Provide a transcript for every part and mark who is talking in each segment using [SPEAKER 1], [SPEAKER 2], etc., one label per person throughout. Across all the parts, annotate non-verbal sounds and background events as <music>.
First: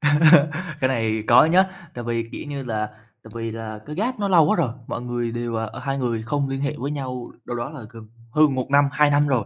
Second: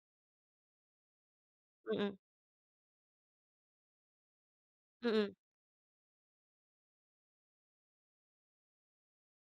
[SPEAKER 1] <chuckles> Cái này có nhá,
[SPEAKER 2] Ừm,
[SPEAKER 1] tại
[SPEAKER 2] ừm.
[SPEAKER 1] vì, kiểu như là, tại vì là cái gap nó lâu quá rồi, mọi
[SPEAKER 2] Ừm, ừm.
[SPEAKER 1] người đều, ờ ờ, hai người không liên hệ với nhau đâu đó là gần hơn 1 năm, 2 năm rồi.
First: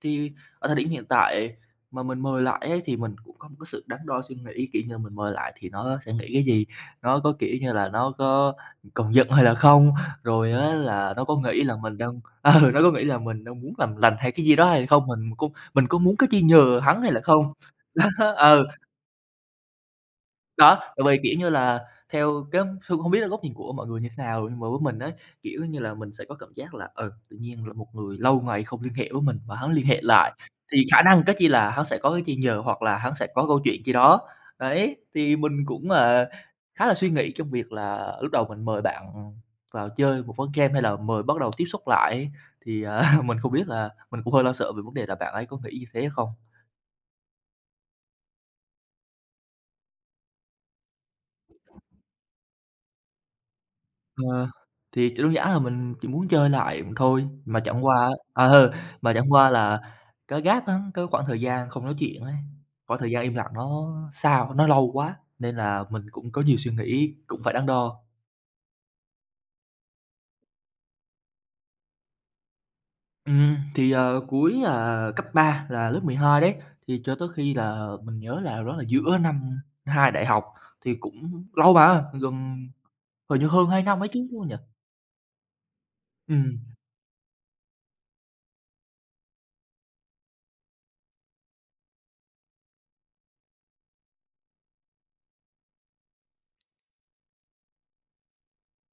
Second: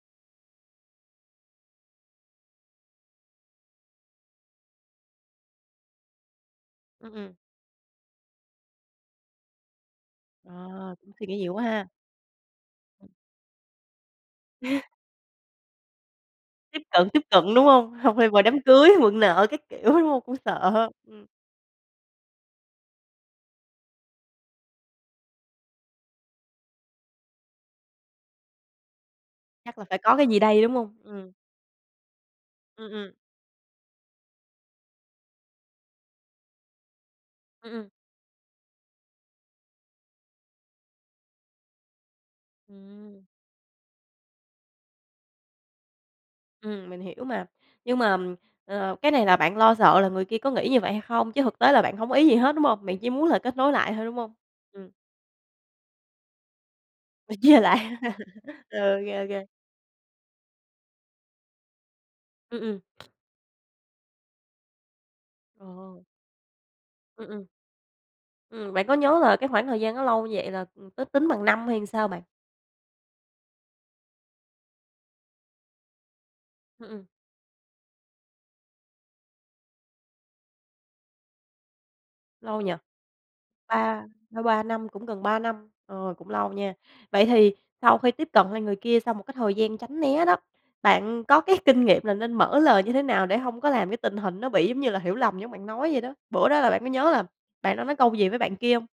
[SPEAKER 1] Thì ở thời điểm hiện tại mà mình mời lại ấy thì mình cũng có một cái sự đắn đo suy nghĩ, kiểu như là mình mời lại thì nó sẽ nghĩ cái gì?
[SPEAKER 2] Ừm,
[SPEAKER 1] Nó có,
[SPEAKER 2] ừm.
[SPEAKER 1] kiểu như là, nó có còn giận hay là không? Rồi á
[SPEAKER 2] Ờ. Cũng
[SPEAKER 1] là nó
[SPEAKER 2] suy
[SPEAKER 1] có
[SPEAKER 2] nghĩ nhiều quá
[SPEAKER 1] nghĩ là
[SPEAKER 2] ha.
[SPEAKER 1] mình đang, ờ, nó có nghĩ là mình đang muốn làm lành hay cái gì đó hay
[SPEAKER 2] Nè.
[SPEAKER 1] là không mà mình cũng mình có muốn cái chi nhờ
[SPEAKER 2] Tiếp
[SPEAKER 1] hắn
[SPEAKER 2] cận,
[SPEAKER 1] hay
[SPEAKER 2] tiếp
[SPEAKER 1] là không?
[SPEAKER 2] cận, đúng hông?
[SPEAKER 1] Đó,
[SPEAKER 2] Hông, hay mời đám
[SPEAKER 1] ừ.
[SPEAKER 2] cưới, mượn nợ các kiểu, đúng hông? Cũng
[SPEAKER 1] Đó,
[SPEAKER 2] sợ.
[SPEAKER 1] tại vì,
[SPEAKER 2] Ừm.
[SPEAKER 1] kiểu như là, theo cái phương hông biết là góc nhìn của mọi người như thế nào, nhưng mà với mình á, kiểu như là, mình sẽ có cảm giác là, ừ, tự nhiên rồi một người lâu ngày không liên hệ với mình mà hắn
[SPEAKER 2] Chắc là
[SPEAKER 1] liên
[SPEAKER 2] phải
[SPEAKER 1] hệ
[SPEAKER 2] có cái
[SPEAKER 1] lại
[SPEAKER 2] gì đây, đúng
[SPEAKER 1] thì
[SPEAKER 2] không?
[SPEAKER 1] khả năng,
[SPEAKER 2] Ừm.
[SPEAKER 1] cái chi là hắn sẽ có cái chi nhờ hoặc
[SPEAKER 2] Ừm,
[SPEAKER 1] là
[SPEAKER 2] ừm.
[SPEAKER 1] hắn sẽ có câu chuyện chi đó. Đấy, thì mình cũng, à, khá là suy nghĩ trong
[SPEAKER 2] Ừm,
[SPEAKER 1] việc
[SPEAKER 2] ừm.
[SPEAKER 1] là lúc đầu mình mời bạn vào chơi một ván game, hay là mời bắt đầu tiếp xúc lại. Thì, à,
[SPEAKER 2] Ừm.
[SPEAKER 1] <chuckles> mình không biết là mình cũng hơi lo sợ về vấn đề là bạn ấy có nghĩ như thế không?
[SPEAKER 2] Ừm, mình hiểu mà. Nhưng mà, ờ, cái này là bạn lo sợ là người kia có nghĩ như vậy hay không, chứ thực tế là bạn hông có ý gì hết, đúng không? Bạn chỉ muốn là kết nối lại thôi, đúng hông?
[SPEAKER 1] Ờ.
[SPEAKER 2] Ừm.
[SPEAKER 1] Thì, kiểu, đơn giản là mình chỉ muốn chơi lại thôi,
[SPEAKER 2] Đòi
[SPEAKER 1] mà
[SPEAKER 2] chơi
[SPEAKER 1] chẳng
[SPEAKER 2] lại.
[SPEAKER 1] qua á
[SPEAKER 2] <chuckles>
[SPEAKER 1] ờ,
[SPEAKER 2] OK,
[SPEAKER 1] mà chẳng
[SPEAKER 2] OK.
[SPEAKER 1] qua là cái gap á, cái khoảng thời gian không nói chuyện ấy,
[SPEAKER 2] Ừm, ừm.
[SPEAKER 1] khoảng thời gian im lặng nó xa quá, nó lâu quá, nên là mình
[SPEAKER 2] Ồ.
[SPEAKER 1] cũng có nhiều suy nghĩ,
[SPEAKER 2] Ừm,
[SPEAKER 1] cũng
[SPEAKER 2] ừm.
[SPEAKER 1] phải đắn đo.
[SPEAKER 2] Ừm, bạn có nhớ là cái khoảng thời gian nó lâu như vậy là, ừm, có tính bằng năm hay sao bạn?
[SPEAKER 1] Ừm, thì, ờ, cuối, ờ, cấp 3 là lớp 12 đấy,
[SPEAKER 2] Ừm,
[SPEAKER 1] thì
[SPEAKER 2] ừm.
[SPEAKER 1] cho tới khi là mình nhớ là đâu đó là giữa năm 2 đại học, thì cũng lâu mà,
[SPEAKER 2] Lâu
[SPEAKER 1] gần
[SPEAKER 2] nhỉ?
[SPEAKER 1] hình như hơn 2 năm
[SPEAKER 2] Ba
[SPEAKER 1] ấy chứ, đúng
[SPEAKER 2] ba
[SPEAKER 1] không nhỉ?
[SPEAKER 2] ba năm, cũng gần 3 năm, ờ, cũng lâu
[SPEAKER 1] Ừm.
[SPEAKER 2] nha. Vậy thì sau khi tiếp cận lại người kia sau một cái thời gian tránh né đó, bạn có cái kinh nghiệm là nên mở lời như thế nào để hông có làm cái tình hình nó bị, giống như là, hiểu lầm giống bạn nói vậy đó? Bữa đó là bạn có nhớ là bạn đã nói câu gì với bạn kia hông?